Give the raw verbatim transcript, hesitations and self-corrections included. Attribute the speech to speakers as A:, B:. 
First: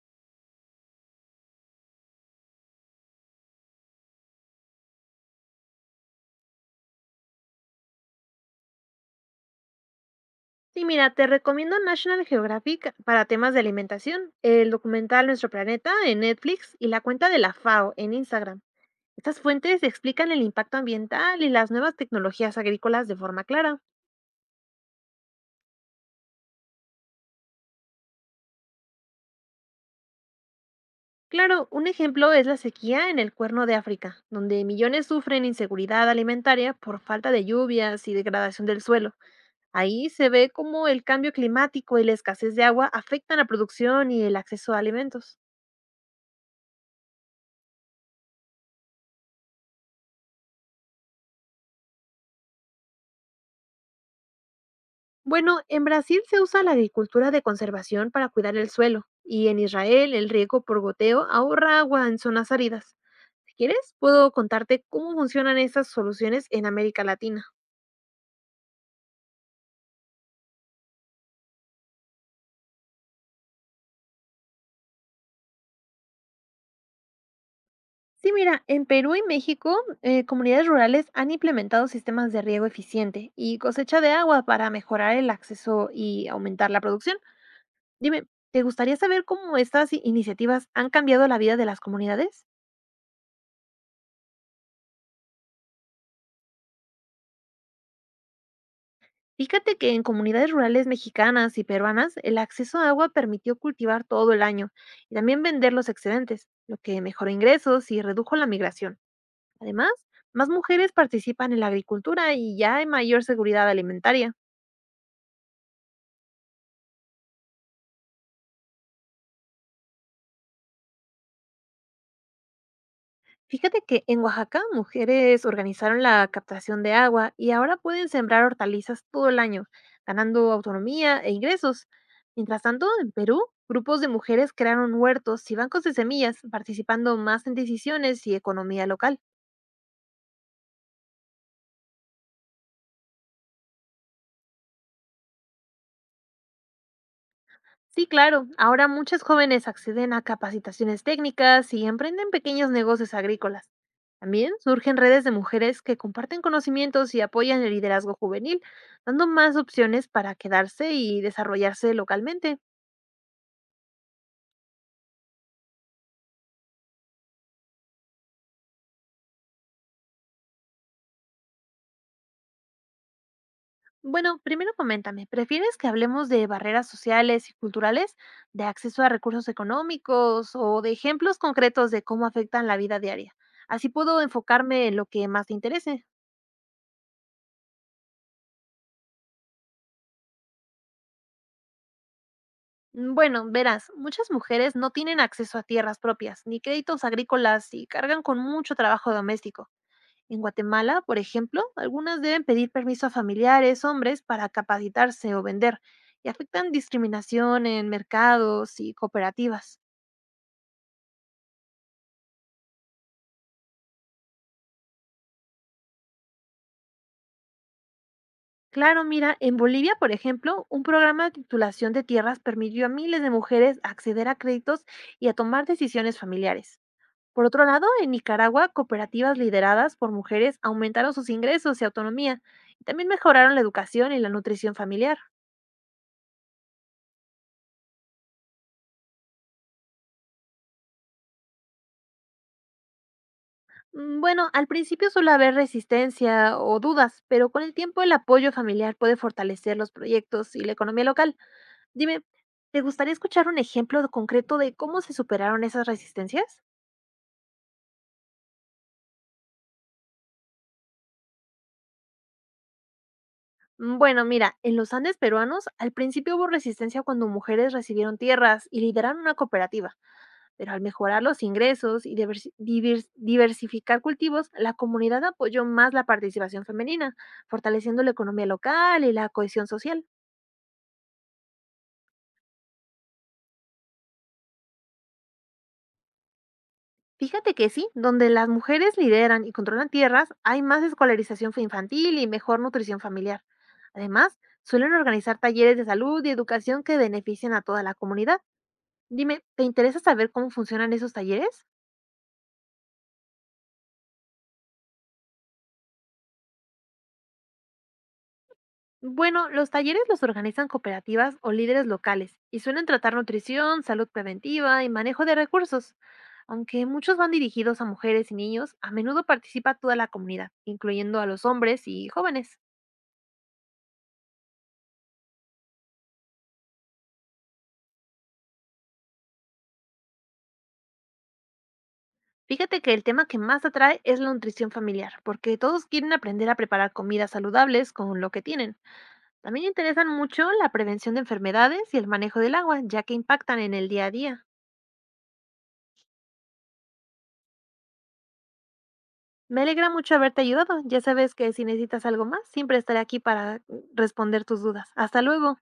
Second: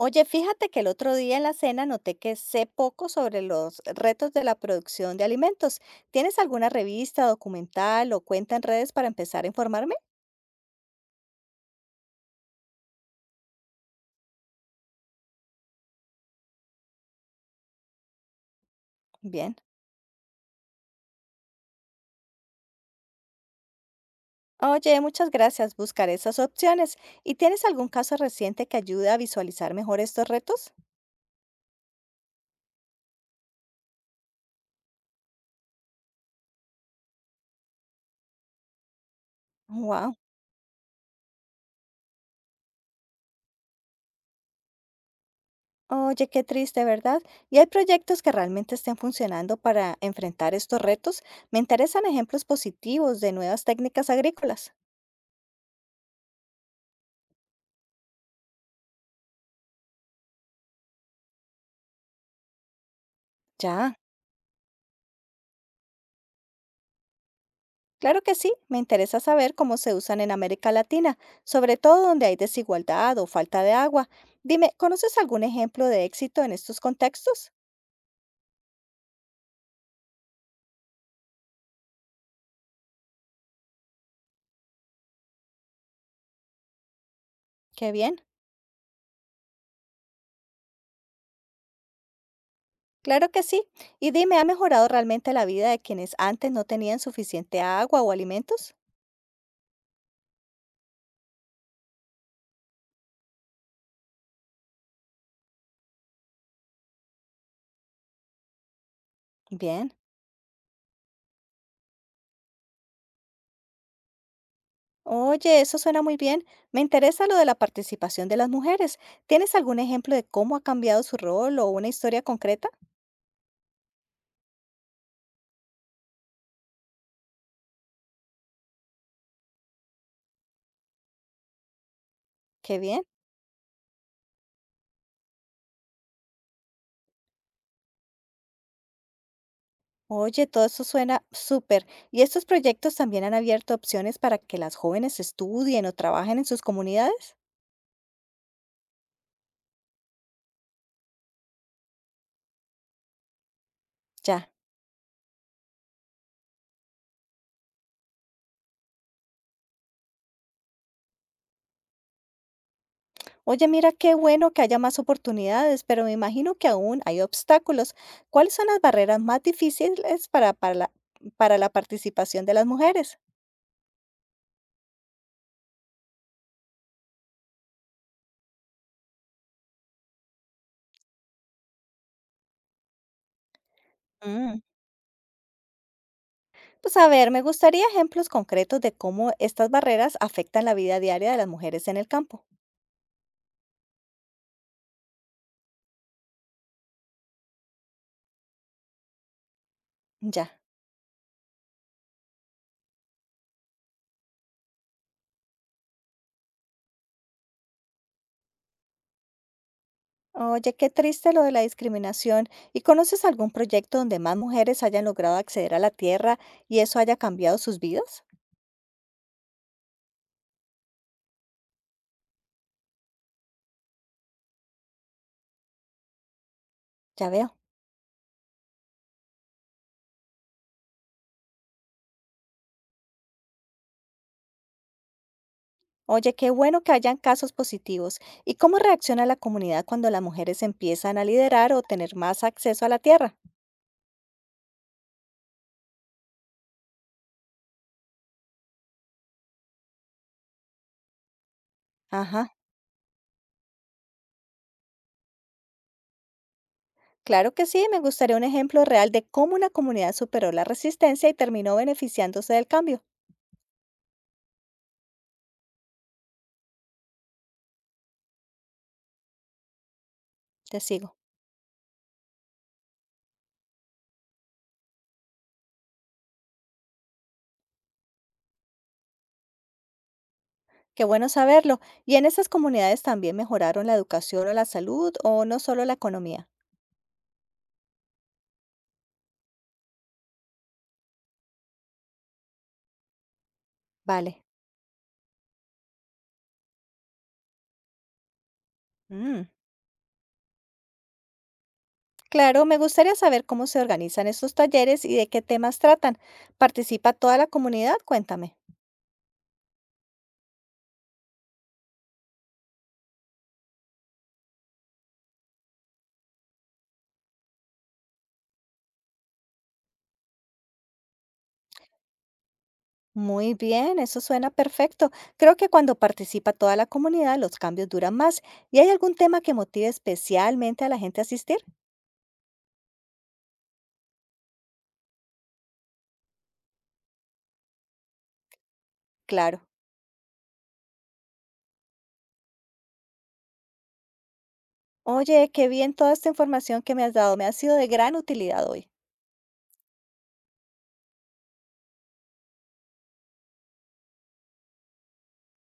A: Oye, fíjate que el otro día en la cena noté que sé poco sobre los retos de la producción de alimentos. ¿Tienes alguna revista, documental o cuenta en redes para empezar a informarme?
B: Sí, mira, te recomiendo National Geographic para temas de alimentación, el documental Nuestro Planeta en Netflix y la cuenta de la FAO en Instagram. Estas
A: Bien.
B: fuentes explican el impacto ambiental y las nuevas tecnologías agrícolas de forma clara.
A: Oye, muchas gracias. Buscaré esas opciones. ¿Y tienes algún caso reciente que ayude a visualizar mejor estos retos?
B: Claro, un ejemplo es la sequía en el Cuerno de África, donde millones sufren inseguridad alimentaria por falta de lluvias y degradación del suelo. Ahí
A: Wow.
B: se ve cómo el cambio climático y la escasez de agua afectan la producción y el acceso a alimentos.
A: Oye, qué triste, ¿verdad? ¿Y hay proyectos que realmente estén funcionando para enfrentar estos retos? Me interesan ejemplos positivos de nuevas técnicas agrícolas.
B: Bueno, en Brasil se usa la agricultura de conservación para cuidar el suelo y en Israel el riego por goteo ahorra agua en zonas áridas. Si quieres,
A: Ya.
B: puedo contarte cómo funcionan estas soluciones en América Latina.
A: Claro que sí, me interesa saber cómo se usan en América Latina, sobre todo donde hay desigualdad o falta de agua. Dime, ¿conoces algún ejemplo de éxito en estos contextos?
B: Sí, mira, en Perú y México, eh, comunidades rurales han implementado sistemas de riego eficiente y cosecha de agua para mejorar el acceso y aumentar la producción.
A: Qué bien.
B: Dime, ¿te gustaría saber cómo estas i- iniciativas han cambiado la vida de las comunidades?
A: Claro que sí. Y dime, ¿ha mejorado realmente la vida de quienes antes no tenían suficiente agua o alimentos?
B: Fíjate que en comunidades rurales mexicanas y peruanas el acceso a agua permitió cultivar todo el año y también vender los excedentes, lo que mejoró ingresos y redujo la migración. Además,
A: Bien.
B: más mujeres participan en la agricultura y ya hay mayor seguridad alimentaria.
A: Oye, eso suena muy bien. Me interesa lo de la participación de las mujeres. ¿Tienes algún ejemplo de cómo ha cambiado su rol o una historia concreta?
B: Fíjate que en Oaxaca mujeres organizaron la captación de agua y ahora pueden sembrar hortalizas todo el año, ganando autonomía e ingresos. Mientras
A: Qué
B: tanto,
A: bien.
B: en Perú, grupos de mujeres crearon huertos y bancos de semillas, participando más en decisiones y economía local.
A: Oye, todo eso suena súper. ¿Y estos proyectos también han abierto opciones para que las jóvenes estudien o trabajen en sus comunidades?
B: Sí, claro. Ahora muchos jóvenes acceden a capacitaciones técnicas y emprenden pequeños negocios agrícolas.
A: Ya.
B: También surgen redes de mujeres que comparten conocimientos y apoyan el liderazgo juvenil, dando más opciones para quedarse y desarrollarse localmente.
A: Oye, mira, qué bueno que haya más oportunidades, pero me imagino que aún hay obstáculos. ¿Cuáles son las barreras más difíciles para, para la, para la participación de las mujeres?
B: Bueno, primero coméntame, ¿prefieres que hablemos de barreras sociales y culturales, de acceso a recursos económicos o de ejemplos concretos de cómo afectan la vida diaria? Así puedo
A: Mm,
B: enfocarme en lo que más te interese.
A: Pues a ver, me gustaría ejemplos concretos de cómo estas barreras afectan la vida diaria de las mujeres en el campo.
B: Mm, Bueno, verás, muchas mujeres no tienen acceso a tierras propias ni créditos agrícolas y cargan con mucho trabajo doméstico. En
A: Ya.
B: Guatemala, por ejemplo, algunas deben pedir permiso a familiares, hombres, para capacitarse o vender, y afectan discriminación en mercados y cooperativas.
A: Oye, qué triste lo de la discriminación. ¿Y conoces algún proyecto donde más mujeres hayan logrado acceder a la tierra y eso haya cambiado sus vidas?
B: Claro, mira, en Bolivia, por ejemplo, un programa de titulación de tierras permitió a miles de mujeres acceder a créditos y a tomar decisiones familiares.
A: Ya
B: Por
A: veo.
B: otro lado, en Nicaragua, cooperativas lideradas por mujeres aumentaron sus ingresos y autonomía, y también mejoraron la educación y la nutrición familiar.
A: Oye, qué bueno que hayan casos positivos. ¿Y cómo reacciona la comunidad cuando las mujeres empiezan a liderar o tener más acceso a la tierra?
B: Mm, Bueno, al principio suele haber resistencia o dudas, pero con el tiempo el apoyo familiar puede fortalecer los proyectos y la economía local. Dime,
A: Ajá,
B: ¿te gustaría escuchar un ejemplo concreto de cómo se superaron esas resistencias?
A: claro que sí. Me gustaría un ejemplo real de cómo una comunidad superó la resistencia y terminó beneficiándose del cambio.
B: Mm, Bueno, mira, en los Andes peruanos al principio hubo resistencia cuando mujeres recibieron tierras y lideraron una cooperativa, pero
A: Te
B: al
A: sigo.
B: mejorar los ingresos y diversi- divers- diversificar cultivos, la comunidad apoyó más la participación femenina, fortaleciendo la economía local y la cohesión social.
A: Qué bueno saberlo. ¿Y en esas comunidades también mejoraron la educación o la salud o no solo la economía?
B: Fíjate que sí, donde las mujeres lideran y controlan tierras, hay más escolarización fe- infantil y mejor nutrición familiar. Además,
A: Vale.
B: suelen organizar talleres de salud y educación que benefician a toda la comunidad. Dime,
A: Mm,
B: ¿te interesa saber cómo funcionan esos talleres?
A: Claro, me gustaría saber cómo se organizan estos talleres y de qué temas tratan. ¿Participa toda la comunidad? Cuéntame.
B: Bueno, los talleres los organizan cooperativas o líderes locales y suelen tratar nutrición, salud preventiva y manejo de recursos. Aunque muchos van dirigidos a mujeres y niños, a menudo participa toda la comunidad, incluyendo a los hombres y jóvenes.
A: Muy bien, eso suena perfecto. Creo que cuando participa toda la comunidad, los cambios duran más. ¿Y hay algún tema que motive especialmente a la gente a asistir?
B: Fíjate que el tema que más atrae es la nutrición familiar, porque todos quieren aprender a preparar comidas saludables con lo que tienen.
A: Claro.
B: También interesan mucho la prevención de enfermedades y el manejo del agua, ya que impactan en el día a día.
A: Oye, qué bien toda esta información que me has dado. Me ha sido de gran utilidad hoy.
B: Me alegra mucho haberte ayudado. Ya sabes que si necesitas algo más, siempre estaré aquí para mm, responder tus dudas. Hasta luego.